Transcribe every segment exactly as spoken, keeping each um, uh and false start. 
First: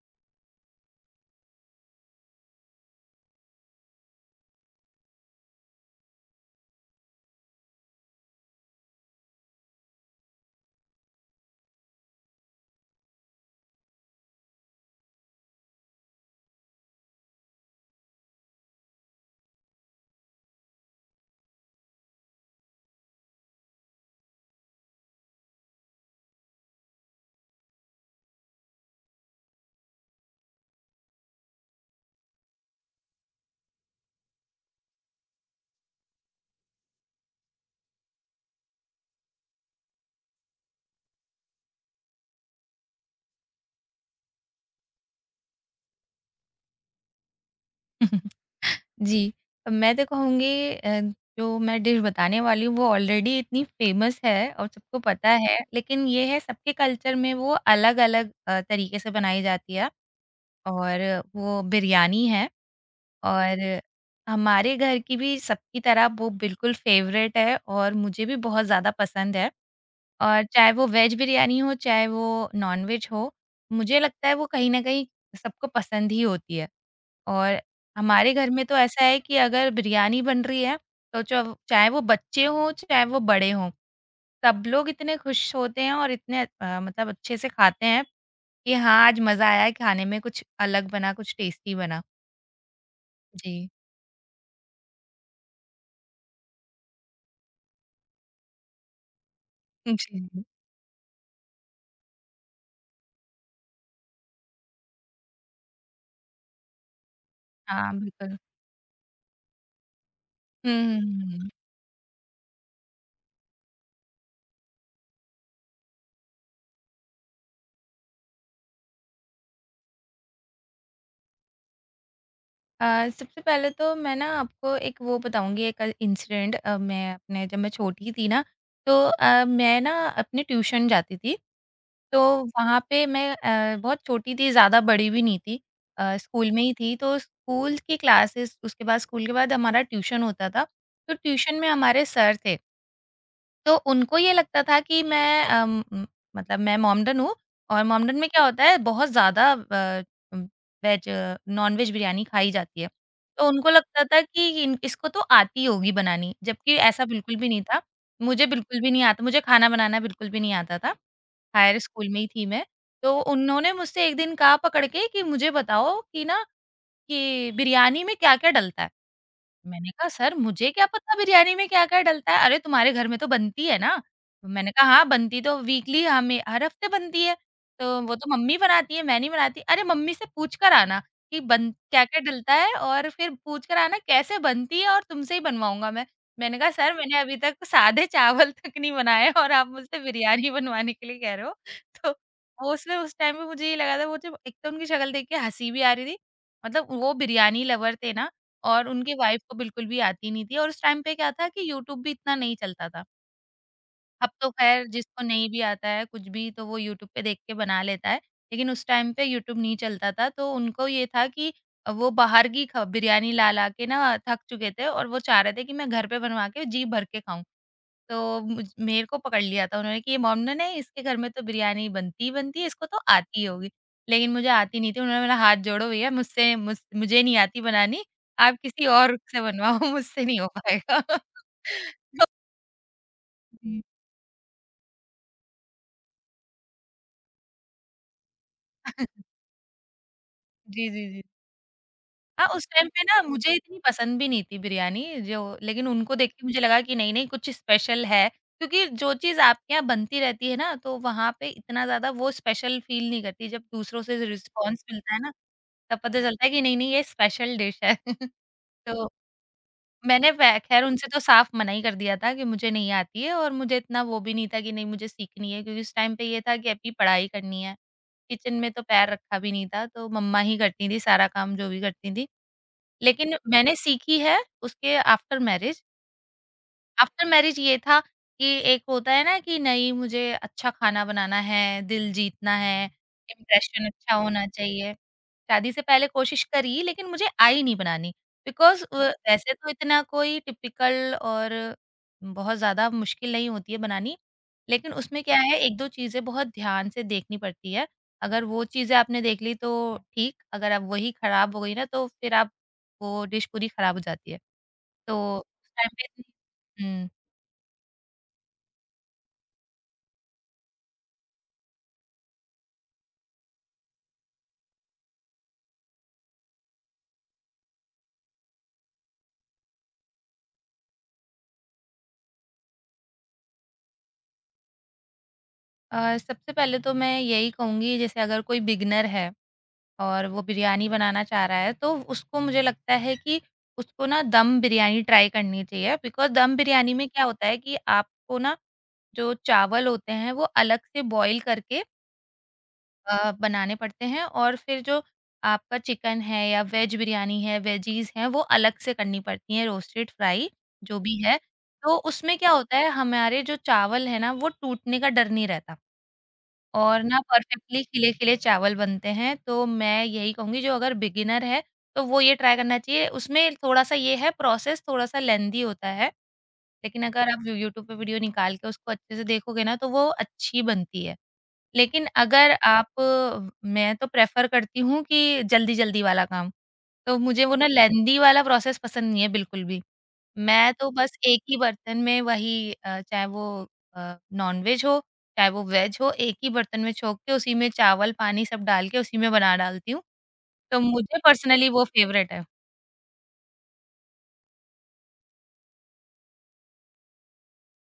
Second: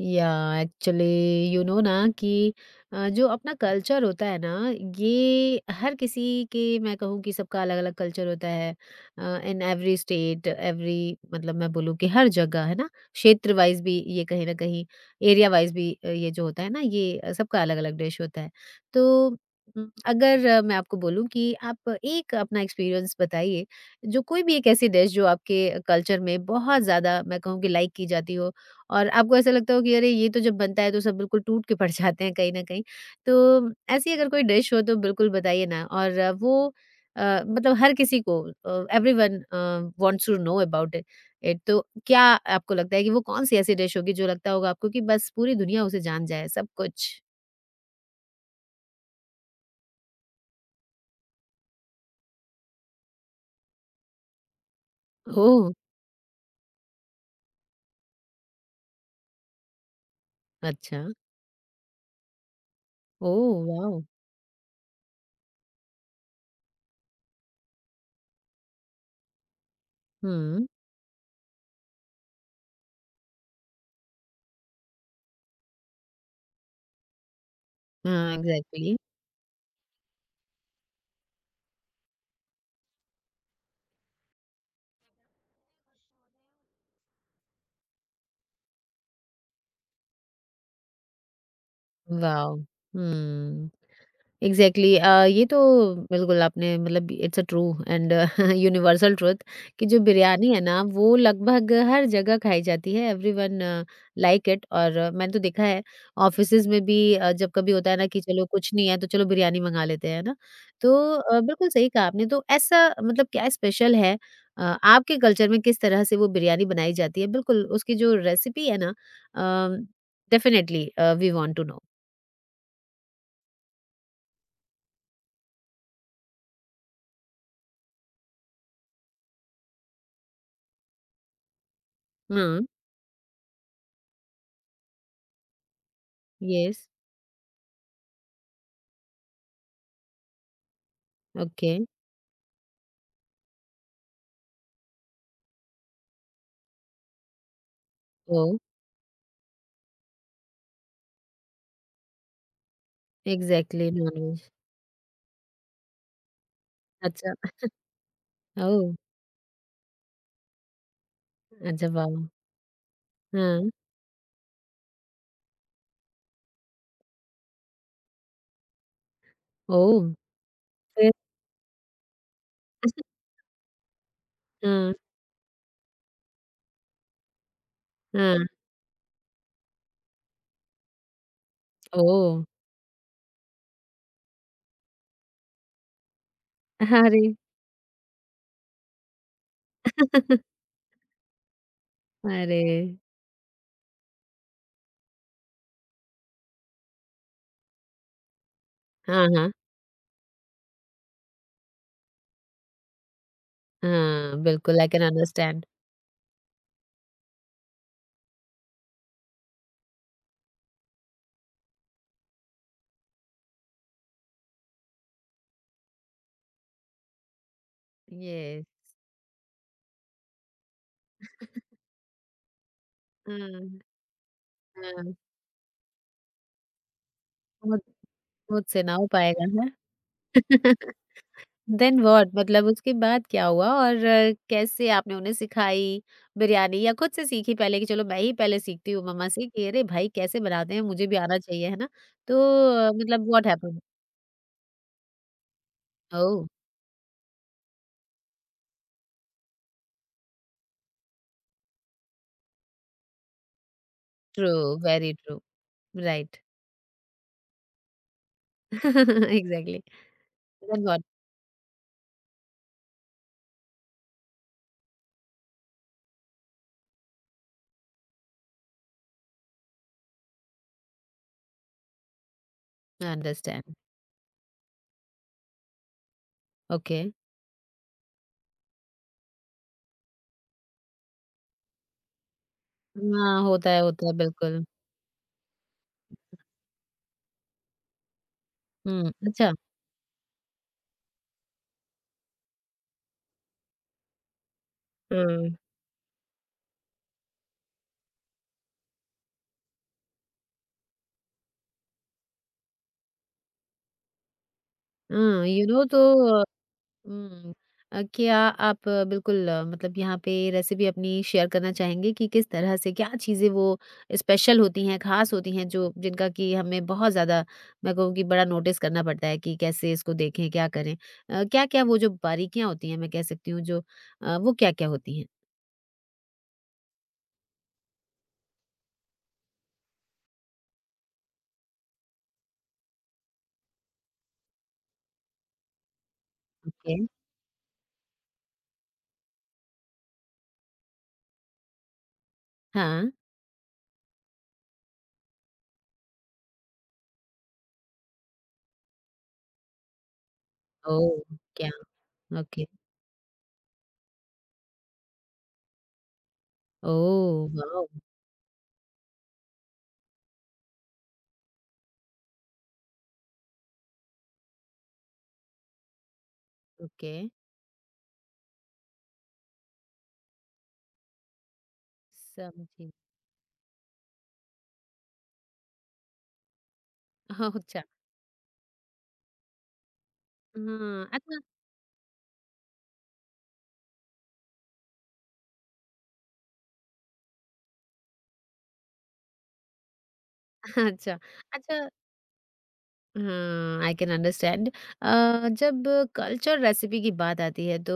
या actually you know ना कि अ, जो अपना कल्चर होता है ना, ये हर किसी के मैं कहूँ कि सबका अलग अलग कल्चर होता है। इन एवरी स्टेट एवरी मतलब मैं बोलूँ कि हर जगह है ना। क्षेत्र वाइज भी ये कहीं ना कहीं, एरिया वाइज भी अ, ये जो होता है ना, ये अ, सबका अलग अलग डिश होता है। तो म, अगर अ, मैं आपको बोलूँ कि आप एक अपना एक्सपीरियंस बताइए, जो कोई भी एक ऐसी डिश जो आपके कल्चर में बहुत ज़्यादा मैं कहूँ कि लाइक की जाती हो और आपको ऐसा लगता हो कि अरे ये तो जब बनता है तो सब बिल्कुल टूट के पड़ जाते हैं कहीं न कहीं। तो ऐसी अगर कोई डिश हो तो बिल्कुल बताइए ना, और अ, वो अ, मतलब हर किसी को अ, everyone uh, wants to know about it it तो क्या आपको लगता है कि वो कौन-सी ऐसी डिश होगी जो लगता होगा आपको कि बस पूरी दुनिया उसे जान जाए सब कुछ? जी। मैं तो कहूँगी अ, जो मैं डिश बताने वाली हूँ वो ऑलरेडी इतनी फ़ेमस है और सबको पता है, ओह! लेकिन ये है सबके कल्चर में वो अलग-अलग अ, तरीके से बनाई जाती है और अच्छा। वो बिरयानी है। ओह और वाओ! हमारे घर की भी सबकी तरह वो बिल्कुल फ़ेवरेट है और मुझे भी बहुत ज़्यादा पसंद है। और हुँ। चाहे वो वेज बिरयानी हो, चाहे वो नॉन-वेज हो, मुझे लगता है वो कहीं न कहीं सबको पसंद ही होती है। और हमारे हाँ, घर में तो एग्ज़ैक्टली। ऐसा है कि अगर बिरयानी बन रही है, तो चव चाहे वो बच्चे हों, चाहे वो बड़े हों, सब लोग इतने खुश होते हैं और इतने अ, मतलब अच्छे से खाते हैं कि हाँ, आज मज़ा आया है खाने में, कुछ अलग बना, कुछ टेस्टी बना। वाओ! जी। हुँ। एग्जैक्टली exactly, अ, ये तो बिल्कुल आपने मतलब it's a true and universal truth कि जो जी। बिरयानी है ना वो लगभग हर जगह खाई जाती है, एवरीवन लाइक इट। और अ, मैंने तो देखा है ऑफिसेज में भी अ, जब कभी होता हाँ, है ना कि बिल्कुल। चलो कुछ नहीं है तो चलो बिरयानी मंगा लेते हैं ना। हुँ, तो हुँ, हुँ, अ, हुँ। बिल्कुल सही कहा आपने, तो ऐसा मतलब क्या स्पेशल है, अ, आपके कल्चर में किस तरह से वो बिरयानी बनाई जाती है, बिल्कुल उसकी जो रेसिपी है ना, definitely we want to know. अ, सबसे पहले तो मैं ना आपको एक वो बताऊँगी एक इंसिडेंट। अ, मैं अपने जब मैं छोटी थी ना तो अ, मैं ना अपने ट्यूशन जाती थी। तो हाँ। वहाँ पे मैं अ, बहुत छोटी थी, ज़्यादा बड़ी भी नहीं थी। अ, स्कूल में ही यस। थी तो स्कूल की क्लासेस उसके बाद स्कूल के बाद हमारा ट्यूशन होता था। तो ट्यूशन में ओके। हमारे सर थे। तो उनको ये लगता था कि मैं अम, म मतलब मैं मोमडन हूँ और मोमडन में क्या ओह! होता है बहुत ज़्यादा अ, उम, वेज नॉन-वेज बिरयानी खाई जाती है। तो उनको एग्ज़ैक्टली लगता था नॉन-वेज। कि इन इसको तो आती होगी बनानी, जबकि ऐसा बिल्कुल भी अच्छा। नहीं था। मुझे बिल्कुल भी ओह! नहीं आता मुझे खाना बनाना बिल्कुल भी नहीं आता था, हायर अच्छा स्कूल वाह! में ही थी मैं। तो हाँ। उन्होंने मुझसे एक दिन कहा पकड़ के कि मुझे बताओ कि ना कि बिरयानी में क्या-क्या डलता है? मैंने कहा, ओह! "सर मुझे क्या फिर? पता बिरयानी में क्या-क्या डलता है? अरे तुम्हारे घर में तो बनती है ना?" तो मैंने कहा, हाँ, "हाँ, बनती तो वीकली हमें हर हफ्ते बनती है, तो वो तो हाँ। मम्मी बनाती है, मैं नहीं बनाती।" "अरे मम्मी से पूछ कर आना कि बन क्या-क्या ओह! डलता है और फिर पूछ कर आना कैसे बनती है और तुमसे ही बनवाऊँगा मैं।" मैंने कहा, "सर मैंने अरे! अभी तक सादे चावल तक नहीं बनाए हैं और आप मुझसे बिरयानी बनवाने के लिए कह रहे हो?" तो अरे! वो उसमें उस टाइम पे मुझे ये लगा था वो जब एक तो उनकी शक्ल देख के हँसी भी आ रही थी मतलब वो बिरयानी लवर थे ना और उनकी हाँ, वाइफ हाँ, को बिल्कुल भी आती नहीं थी और उस टाइम पे क्या था कि यूट्यूब भी इतना नहीं चलता था। अब हाँ, तो बिल्कुल ख़ैर आई कैन जिसको नहीं भी अंडरस्टैंड। आता है कुछ भी तो वो यूट्यूब पे देख के बना लेता है। लेकिन उस टाइम पे यूट्यूब नहीं चलता था तो उनको ये था कि वो बाहर की ख बिरयानी ला-ला के ना थक चुके थे और वो चाह रहे थे कि मैं घर पे बनवा के जी भर के खाऊँ। तो येस, मुझ मेरे को पकड़ लिया था उन्होंने कि ये मोमडन है इसके घर में तो बिरयानी बनती ही बनती है, इसको तो आती ही होगी। हाँ, लेकिन मुझे आती नहीं थी। हाँ, उन्होंने बोला हाथ जोड़ो भैया मुझसे मुझ मुझे नहीं आती मुझ बनानी, आप मुझसे किसी ना हो और से पाएगा बनवाओ मुझसे नहीं हो है। पाएगा। देन तो व्हाट मतलब उसके बाद क्या हुआ, जी। और अ, कैसे आपने उन्हें सिखाई बिरयानी, या खुद से सीखी पहले कि चलो मैं ही पहले सीखती हूँ मम्मा से कि अरे भाई कैसे बनाते हैं, जी, जी, मुझे भी जी। आना चाहिए है ना। तो हाँ, उस टाइम अ, पे ना मतलब व्हाट मुझे इतनी हैपेंड? पसंद भी नहीं थी बिरयानी जो लेकिन उनको देख ओह। के मुझे लगा कि नहीं-नहीं कुछ स्पेशल है, क्योंकि जो चीज़ आपके यहाँ बनती रहती है ना, तो वहाँ पे इतना ज़्यादा वो स्पेशल फ़ील नहीं करती, जब दूसरों से ट्रू, रिस्पॉन्स वेरी मिलता है ना, ट्रू। तब पता राइट। चलता है कि नहीं-नहीं ये स्पेशल डिश है। तो एग्जैक्टली। मैंने व देन खैर व्हाट? उनसे तो साफ मना ही कर दिया था कि मुझे नहीं आती है और मुझे इतना वो भी नहीं था कि नहीं मुझे सीखनी है, क्योंकि उस टाइम पे ये था कि अभी पढ़ाई करनी है। किचन में तो पैर रखा भी नहीं था, तो मम्मा ही करती थी सारा काम जो भी करती थी। लेकिन अंडरस्टैंड। मैंने सीखी है उसके after marriage. Okay. After marriage ये था कि एक होता है ना कि नहीं मुझे अच्छा खाना बनाना है, दिल जीतना है, हाँ होता है इम्प्रेशन होता है अच्छा होना बिल्कुल। चाहिए। शादी से पहले कोशिश करी लेकिन मुझे आई नहीं बनानी बिकॉज़ अ, हम्म, अच्छा। वैसे तो इतना कोई टिपिकल और बहुत ज़्यादा मुश्किल नहीं होती है बनानी। लेकिन उसमें क्या है हम्म। एक-दो चीज़ें बहुत ध्यान से देखनी पड़ती है। अगर वो चीज़ें आपने देख ली तो ठीक, अगर अब वही खराब हो गई ना तो फिर आप वो डिश पूरी खराब हो जाती है। तो हाँ यू उस नो टाइम तो पे इतनी हुँ। हुँ। अ, क्या आप अ, बिल्कुल अ, मतलब यहाँ पे रेसिपी अपनी शेयर करना चाहेंगे कि किस तरह से क्या चीज़ें वो स्पेशल होती हैं, ख़ास होती हैं, जो जिनका कि हमें बहुत ज़्यादा मैं कहूँ कि बड़ा नोटिस करना पड़ता है कि कैसे इसको देखें, क्या करें? अ, क्या-क्या वो जो बारीकियाँ होती हैं मैं कह सकती हूँ जो अ, वो क्या-क्या होती हैं? अ, सबसे पहले तो मैं यही कहूँगी जैसे अगर कोई बिगिनर है और वो बिरयानी बनाना चाह रहा है तो उसको मुझे लगता है कि उसको ना दम बिरयानी ट्राई करनी चाहिए बिकॉज़ दम बिरयानी ओके। में क्या होता है कि आपको ना जो चावल होते हैं वो अलग से बॉईल करके हाँ। अ, बनाने पड़ते हैं और फिर जो आपका चिकन है या वेज बिरयानी है वेजीज़ हैं वो अलग से करनी पड़ती हैं रोस्टेड फ्राई जो भी ओह! है। क्या? तो उसमें क्या ओके। होता है हमारे जो चावल है ना वो टूटने का डर नहीं रहता। और ना ओह! Perfectly wow! खिले-खिले चावल बनते हैं, तो मैं यही कहूँगी जो अगर बिगिनर है, तो वो ये ट्राई करना चाहिए। उसमें थोड़ा-सा ये है प्रोसेस थोड़ा-सा लेंदी होता है, लेकिन ओके। अगर आप यूट्यूब पे वीडियो निकाल के उसको अच्छे से देखोगे ना, तो वो अच्छी बनती है। लेकिन अगर समझी। आप मैं तो प्रेफ़र करती हूँ कि जल्दी-जल्दी वाला काम। तो मुझे ओह! वो ना अच्छा। लेंदी वाला प्रोसेस पसंद नहीं है बिल्कुल भी। मैं तो हाँ, बस अच्छा। एक ही बर्तन में वही अ, चाहे वो अ, नॉन-वेज हो, चाहे वो वेज हो, एक ही बर्तन में छोंक के उसी में चावल, पानी सब डाल के उसी में बना डालती हूँ। तो मुझे अच्छा। पर्सनली वो अच्छा। फ़ेवरेट है। हाँ, आई कैन अंडरस्टैंड। अ, जब कल्चर रेसिपी की बात आती है तो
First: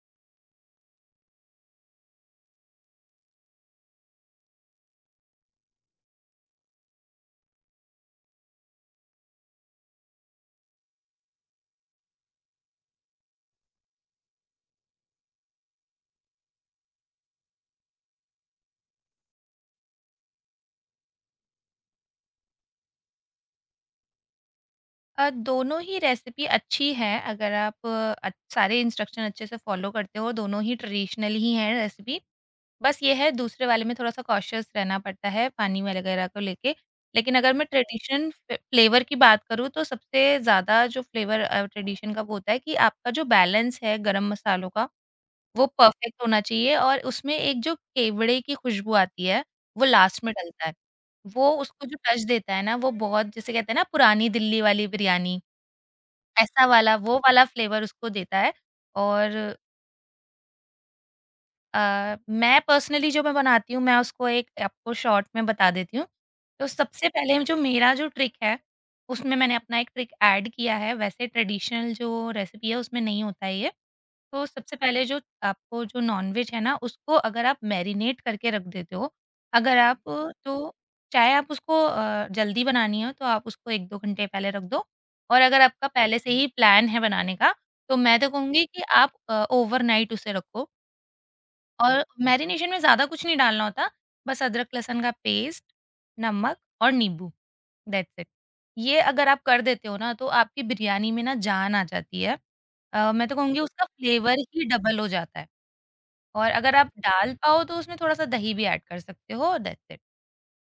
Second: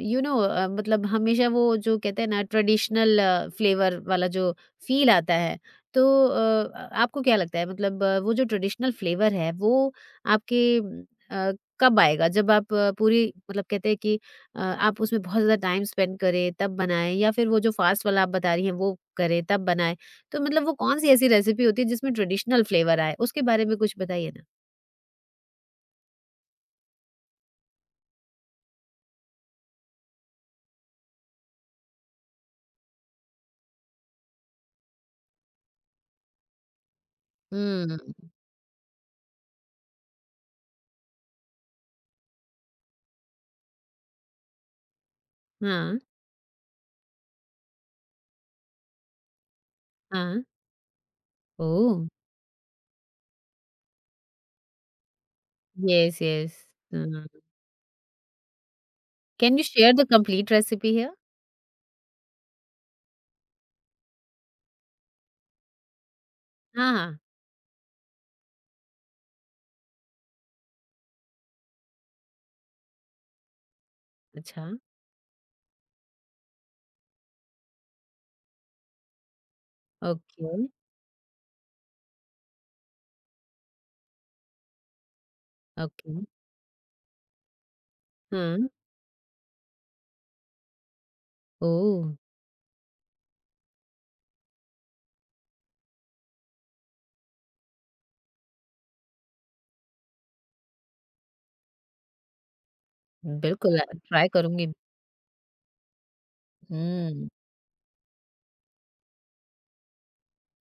यू नो, मतलब हमेशा वो जो कहते हैं ना ट्रेडिशनल फ्लेवर वाला जो फील आता है। तो अ, आपको क्या लगता है, मतलब अ, वो जो ट्रेडिशनल फ्लेवर है वो आपके म, अ, कब आएगा, जब आप अ, पूरी मतलब कहते हैं कि अ, आप उसमें बहुत ज़्यादा टाइम स्पेंड करें तब बनाएं, या फिर वो जो फास्ट वाला आप बता रही हैं वो करें तब बनाएं? तो मतलब वो कौन-सी ऐसी रेसिपी होती है जिसमें ट्रेडिशनल फ्लेवर आए? उसके बारे में कुछ बताइए ना। अ, दोनों ही रेसिपी अच्छी है अगर आप अ, अच्छ- सारे इंस्ट्रक्शन अच्छे से फ़ॉलो करते हो, दोनों ही ट्रेडिशनल ही हैं रेसिपी। बस ये है दूसरे वाले में थोड़ा-सा कॉशियस रहना पड़ता है पानी वगैरह को लेके। लेकिन अगर मैं हुँ, ट्रेडिशन फ फ्लेवर की बात करूँ तो सबसे ज़्यादा जो फ्लेवर अ, ट्रेडिशन का वो होता है कि आपका जो बैलेंस है गरम मसालों का, वो हाँ, परफेक्ट होना चाहिए और उसमें एक जो केवड़े की खुशबू आती है, वो लास्ट में हाँ। डलता है। वो उसको जो ओह! टच देता है ना वो बहुत जिसे कहते हैं ना पुरानी दिल्ली वाली बिरयानी, येस, येस। ऐसा वाला वो हुँ। वाला फ्लेवर उसको देता है और can you share the complete recipe here? अ, मैं पर्सनली जो मैं बनाती हूँ मैं उसको एक आपको शॉर्ट में बता देती हूँ। तो हाँ, सबसे हाँ। पहले जो मेरा जो ट्रिक है, उसमें मैंने अपना एक ट्रिक ऐड किया है, वैसे ट्रेडिशनल जो रेसिपी है उसमें नहीं होता है ये। तो अच्छा। सबसे पहले जो आपको जो नॉन-वेज है ना उसको अगर आप मैरिनेट करके रख देते हो, अगर आप ओके, तो चाहे आप उसको अ, जल्दी बनानी हो तो आप उसको एक-दो घंटे पहले रख दो और अगर आपका पहले ओके। से ही प्लान है बनाने का, तो मैं तो कहूँगी हाँ। कि आप अ, ओवरनाइट उसे रखो। ओह! और मैरिनेशन में ज़्यादा कुछ नहीं डालना होता, बस अदरक, लहसुन का पेस्ट, नमक और नींबू, दैट्स इट। ये अगर आप कर देते हो ना, तो आपकी बिरयानी में ना जान आ जाती है। अ, मैं तो कहूँगी बिल्कुल, उसका अ, ट्राई फ्लेवर ही करूँगी। डबल हो जाता है। और अगर आप हुँ, डाल पाओ तो उसमें थोड़ा-सा दही भी ऐड कर सकते हो, दैट्स इट।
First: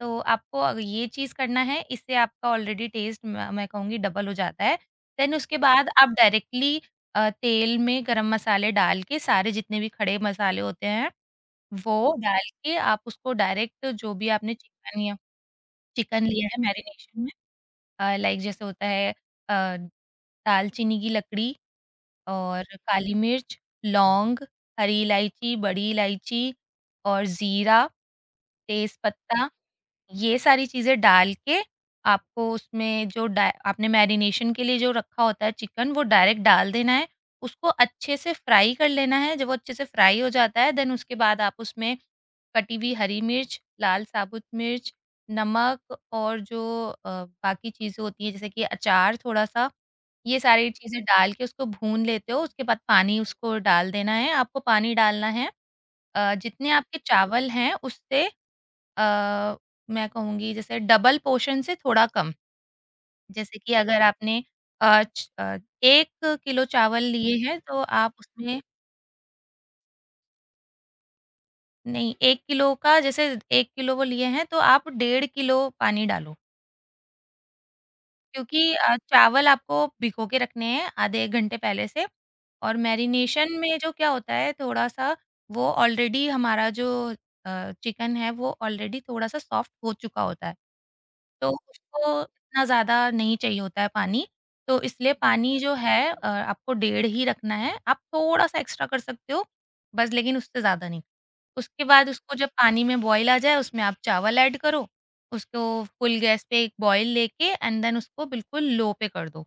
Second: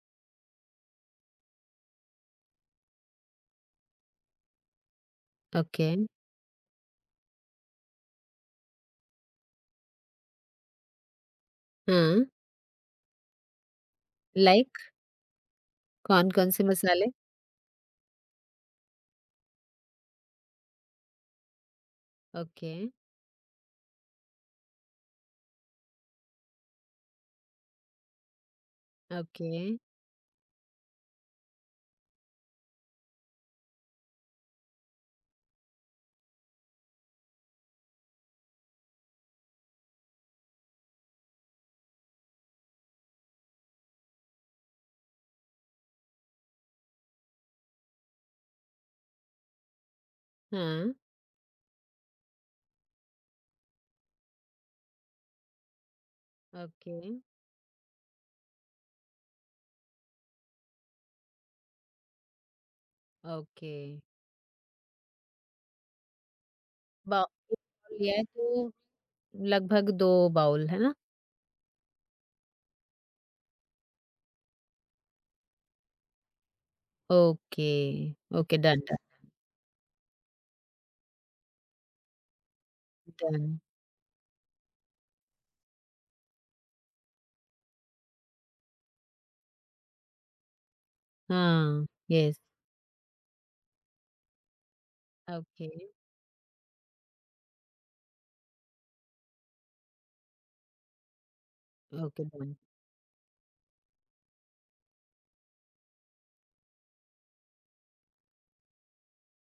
तो आपको अग ये चीज़ करना है, इससे आपका ऑलरेडी टेस्ट म मैं कहूँगी डबल हो जाता है। देन उसके बाद ओके। आप डायरेक्टली अ, तेल में गरम मसाले डाल के सारे जितने भी खड़े मसाले होते हैं, वो हाँ, डाल के आप उसको डायरेक्ट जो भी आपने लाइक चिकन या चिकन लिया कौन-कौन है से मसाले? मैरिनेशन में। अ, लाइक जैसे होता है अ, दालचीनी की लकड़ी और ओके, काली मिर्च, लौंग, हरी इलायची, बड़ी इलायची और ज़ीरा, तेज़पत्ता ओके। ये सारी चीज़ें डाल के आपको उसमें जो डा आपने मैरिनेशन के लिए जो रखा होता है चिकन वो डायरेक्ट डाल देना है। उसको अच्छे से फ्राई कर लेना है, जब वो अच्छे से फ्राई हो जाता है देन उसके बाद आप उसमें कटी हुई हरी मिर्च, लाल साबुत मिर्च, नमक और जो अ, बाकी चीज़ें होती हैं जैसे कि अचार थोड़ा-सा, ये सारी हाँ, चीज़ें डाल के उसको भून लेते हो, उसके बाद पानी उसको डाल देना है। आपको पानी डालना है अ, जितने ओके, आपके चावल हैं उससे अ, मैं कहूँगी जैसे डबल पोर्शन से थोड़ा कम। जैसे कि ओके। अगर आपने अ, च अ, एक किलो चावल बाउ लिए हैं तो आप लिया है उसमें तो लगभग दो बाउल, है ना? नहीं एक किलो का जैसे एक किलो वो लिए हैं तो आप डेढ़ किलो पानी डालो। ओके, ओके, क्योंकि डन, अ, डन, चावल आपको भिगो के रखने हैं आधे एक घंटे पहले से और मैरिनेशन डन। में जो क्या होता है थोड़ा-सा वो ऑलरेडी हमारा जो अ, चिकन है वो ऑलरेडी थोड़ा-सा सॉफ्ट हो चुका होता है। तो हाँ, उसको येस, इतना ज़्यादा नहीं चाहिए होता है पानी, तो इसलिए पानी ओके, जो है अ, आपको डेढ़ ही रखना है। आप थोड़ा-सा एक्स्ट्रा कर सकते हो, बस लेकिन उससे ज़्यादा नहीं। उसके बाद ओके, उसको जब डन, पानी में बॉयल आ जाए उसमें आप चावल ऐड करो, उसको फुल गैस पे एक बॉयल लेके एंड देन उसको बिल्कुल लो पे कर दो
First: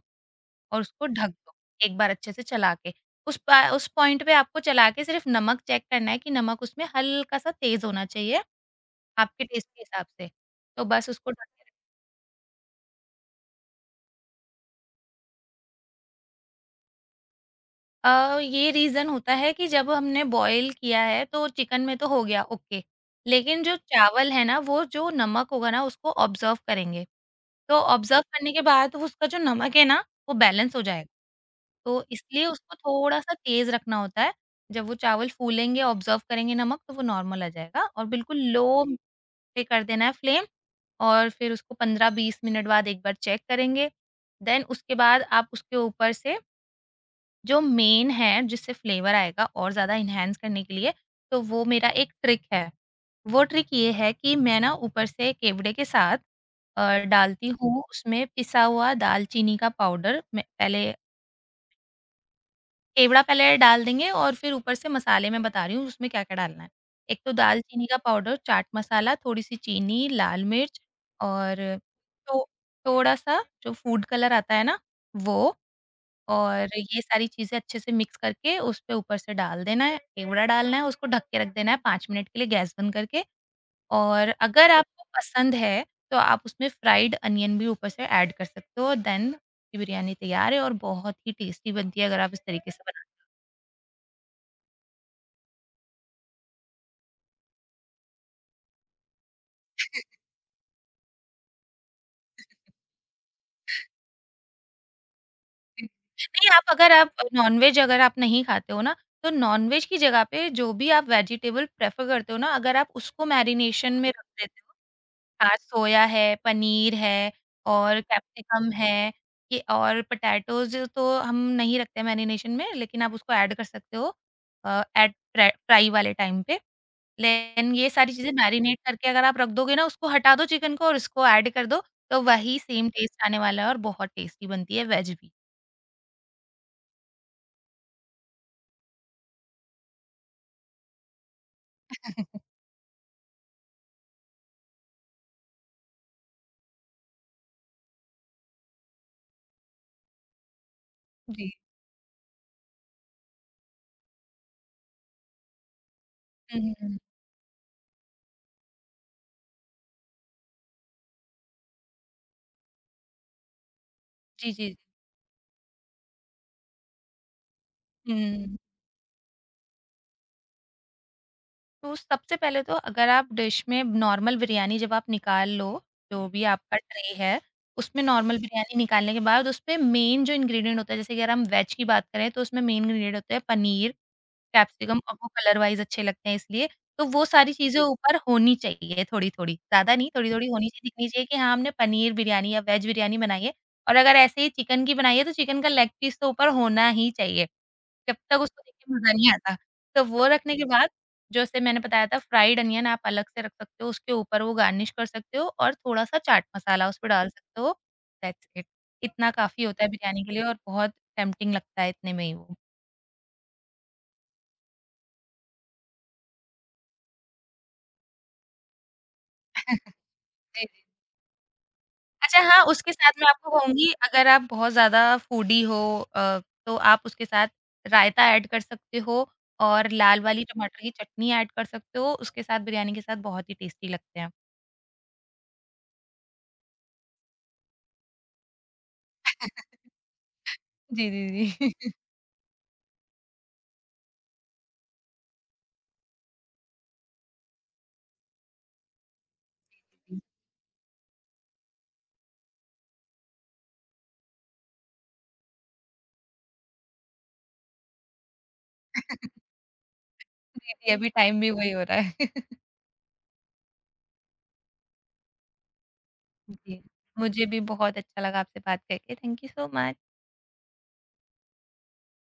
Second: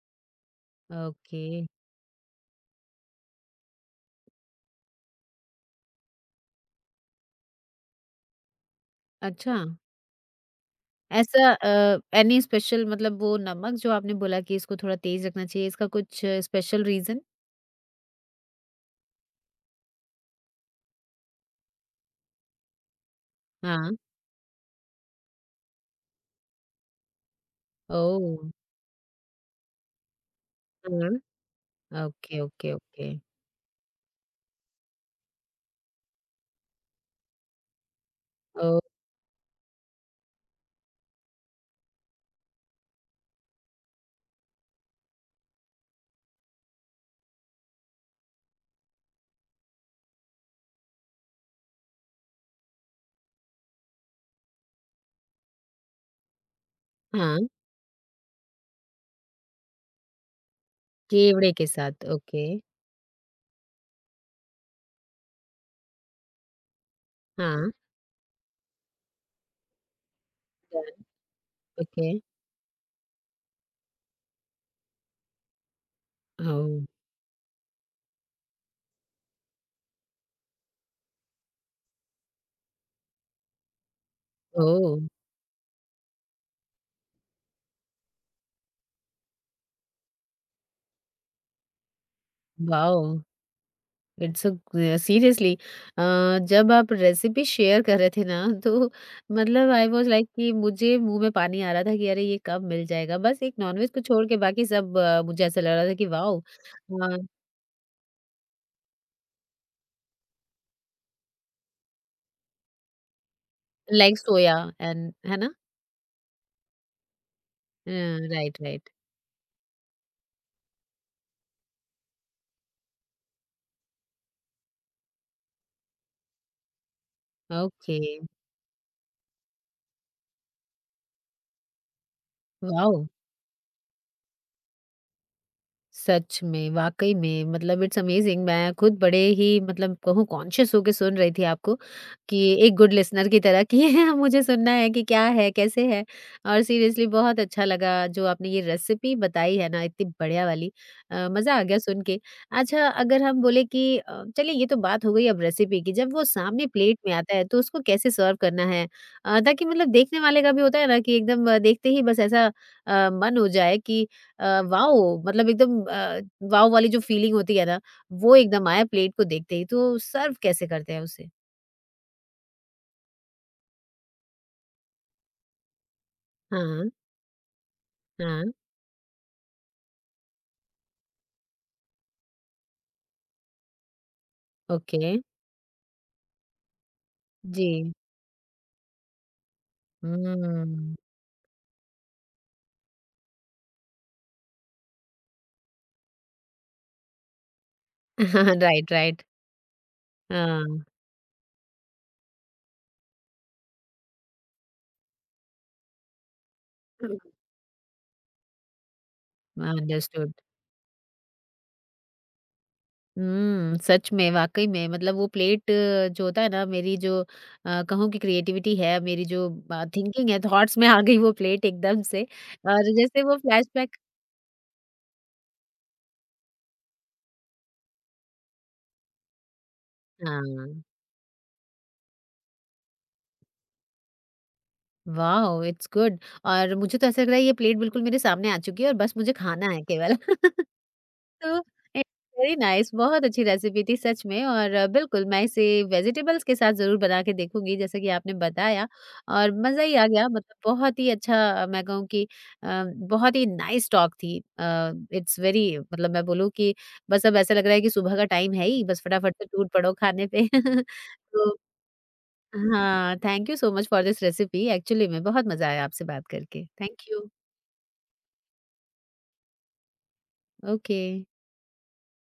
और उसको ढक ओके। दो, एक बार अच्छे से चला के। उस पा उस पॉइंट पे आपको चला के सिर्फ़ नमक चेक करना है कि नमक उसमें हल्का-सा तेज़ होना चाहिए आपके अच्छा, टेस्ट के हिसाब से। तो बस उसको ढक। ऐसा अ, एनी स्पेशल, मतलब वो नमक जो आपने बोला कि इसको थोड़ा तेज़ रखना चाहिए, इसका कुछ स्पेशल रीज़न? अ, ये रीज़न होता है कि जब हमने बॉयल किया है तो चिकन में तो हो गया ओके, लेकिन जो हाँ, चावल है ना वो जो नमक होगा ना उसको ऑब्ज़र्व करेंगे। तो ऑब्ज़र्व ओह! करने के बाद उसका जो नमक है ना वो बैलेंस हो जाएगा। हाँ, तो ओके, इसलिए ओके, उसको ओके, थोड़ा-सा तेज़ रखना होता है। जब वो चावल फूलेंगे, ऑब्ज़र्व करेंगे नमक तो वो नॉर्मल आ जाएगा और बिल्कुल ओह! लो पे कर देना है फ्लेम और फिर उसको पंद्रह बीस मिनट बाद एक बार चेक करेंगे। देन उसके बाद आप उसके ऊपर से जो मेन है जिससे फ्लेवर आएगा और ज़्यादा एनहांस करने के लिए, तो वो मेरा एक ट्रिक है। वो ट्रिक ये है कि मैं ना ऊपर से केवड़े के साथ अ, हाँ, डालती हूँ उसमें पिसा हुआ दालचीनी का पाउडर में पहले। केवड़े के साथ, ओके। केवड़ा पहले डाल देंगे और फिर ऊपर से मसाले मैं बता रही हूँ उसमें क्या-क्या डालना है। एक तो हाँ, दालचीनी का पाउडर, चाट मसाला, थोड़ी-सी चीनी, लाल मिर्च डन, और ओके, थो थोड़ा-सा जो फूड कलर आता है ना, वो। और ओह! ये सारी चीज़ें अच्छे से मिक्स करके उसपे ऊपर से डाल देना है, केवड़ा डालना है, उसको ढक के रख देना है पाँच मिनट के लिए गैस बंद करके और अगर ओह! आपको पसंद है, तो आप उसमें फ्राइड अनियन भी ऊपर से ऐड कर सकते हो, देन आपकी बिरयानी तैयार है और बहुत ही टेस्टी बनती है अगर आप इस तरीके से बनाते। वॉव! इट्स अ ग सीरियसली, अ, जब आप रेसिपी शेयर कर रहे थे ना तो मतलब आई वाज लाइक कि मुझे मुँह में पानी आ रहा था कि अरे ये कब मिल जाएगा। बस एक नॉनवेज को छोड़ के बाकी सब, अ, मुझे ऐसा लग जी। हो। रहा था कि वाओ! नहीं, आप अगर आप अ, नॉन-वेज अगर आप नहीं खाते हो ना, तो नॉन-वेज की जगह पे जो भी आप वेजिटेबल प्रेफ़र करते हो ना, अगर आप उसको मैरिनेशन में लाइक रख सोया देते हो। एंड है ना? हाँ, सोया है, पनीर है अ, और राइट, कैप्सिकम राइट। है। ये और पोटैटोज़ तो हम नहीं रखते मैरिनेशन में, लेकिन आप उसको ऐड कर सकते हो अ, एट फ्रा फ्राई वाले टाइम पे। लेकिन ये ओके, सारी चीज़ें मैरिनेट करके अगर आप रख दोगे ना, उसको हटा दो चिकन को और इसको ऐड कर दो, तो वही सेम वाओ! टेस्ट आने वाला है और बहुत टेस्टी बनती है वेज भी। सच में, वाक़ई में मतलब इट्स अमेज़िंग। मैं खुद बड़े ही मतलब कहूँ कॉन्शियस होके सुन रही थी आपको, कि एक गुड लिसनर की तरह कि मुझे सुनना है कि क्या है, कैसे है? और सीरियसली बहुत अच्छा लगा जो आपने ये रेसिपी बताई है ना इतनी बढ़िया वाली। अ, जी। मज़ा आ गया सुन के। अच्छा अगर हम बोले कि अ, चलिए ये तो बात हो गई अब रेसिपी की, जब वो हुँ, सामने हुँ, हुँ। प्लेट में आता है तो उसको कैसे सर्व करना है? अ, ताकि मतलब देखने वाले का भी होता है ना कि एकदम अ, देखते ही बस ऐसा अ, मन हो जाए कि जी, अ, जी। वाओ! मतलब एकदम अ, वाओ वाली जो फीलिंग होती है ना, वो हुँ। एकदम आया प्लेट को देखते ही, तो सर्व कैसे करते हैं उसे? तो सबसे पहले तो अगर आप डिश में नॉर्मल बिरयानी जब आप निकाल लो, जो भी आपका हाँ, ट्रे है, उसमें नॉर्मल हाँ, बिरयानी निकालने के बाद उसपे मेन जो इंग्रीडिएंट होता है, जैसे कि अगर हम वेज की बात करें तो उसमें मेन इंग्रीडिएंट होते हैं पनीर, कैप्सिकम ओके। और वो कलर वाइज़ अच्छे लगते हैं इसलिए। तो वो सारी चीज़ें जी। ऊपर होनी चाहिए थोड़ी-थोड़ी, ज़्यादा नहीं थोड़ी-थोड़ी होनी चाहिए, हुँ। दिखनी चाहिए कि हाँ, हमने पनीर बिरयानी या वेज बिरयानी बनाई है। और अगर ऐसे ही चिकन की बनाई है तो चिकन का लेग पीस तो ऊपर होना ही चाहिए। जब तक उसको देख राइट, के मज़ा राइट। नहीं आता। तो वो रखने के हाँ। बाद जैसे मैंने बताया था फ्राइड अनियन आप अलग से रख सकते हो, उसके ऊपर वो गार्निश कर सकते हो और थोड़ा-सा चाट मसाला उसपे डाल सकते हो। That's it. इतना काफ़ी होता है बिरयानी के अंडरस्टूड। लिए और बहुत टेम्प्टिंग लगता है इतने में ही वो। हुँ, सच में, वाक़ई में मतलब वो प्लेट अ, जो होता है ना, मेरी जो अ, कहूँ कि क्रिएटिविटी है, मेरी जो अ, थिंकिंग है, जी, थॉट्स जी। में आ गई वो प्लेट एकदम से। अच्छा हाँ, उसके और साथ जैसे मैं वो आपको कहूँगी फ्लैशबैक। अगर आप बहुत ज़्यादा फूडी हो। अ, तो आप उसके साथ रायता ऐड कर सकते हो और लाल वाली हाँ। टमाटर की चटनी ऐड कर सकते हो, उसके साथ बिरयानी के साथ बहुत ही टेस्टी लगते हैं। वाओ! It's good. और मुझे तो ऐसा लग रहा है ये प्लेट बिल्कुल मेरे सामने आ चुकी है और बस मुझे खाना है केवल। जी, तो जी, इट्स वेरी नाइस, बहुत अच्छी रेसिपी थी सच में, और अ, बिल्कुल मैं इसे वेजिटेबल्स के साथ ज़रूर बना के देखूँगी जैसा कि आपने बताया, और मज़ा ही आ जी। गया मतलब बहुत ही अच्छा, अ, मैं कहूँ कि अ, बहुत ही नाइस टॉक थी। अ, इट्स वेरी मतलब मैं बोलूँ कि बस अब ऐसा लग रहा है कि सुबह का टाइम है ही, बस फटाफट से टूट पड़ो खाने पे। जी, जी, अभी टाइम भी तो वही हो रहा है। हाँ, thank you so much for this recipe. Actually में बहुत मज़ा आया आपसे बात करके। जी, थैंक यू। मुझे भी बहुत अच्छा लगा आपसे बात करके। Thank you so much. Okay.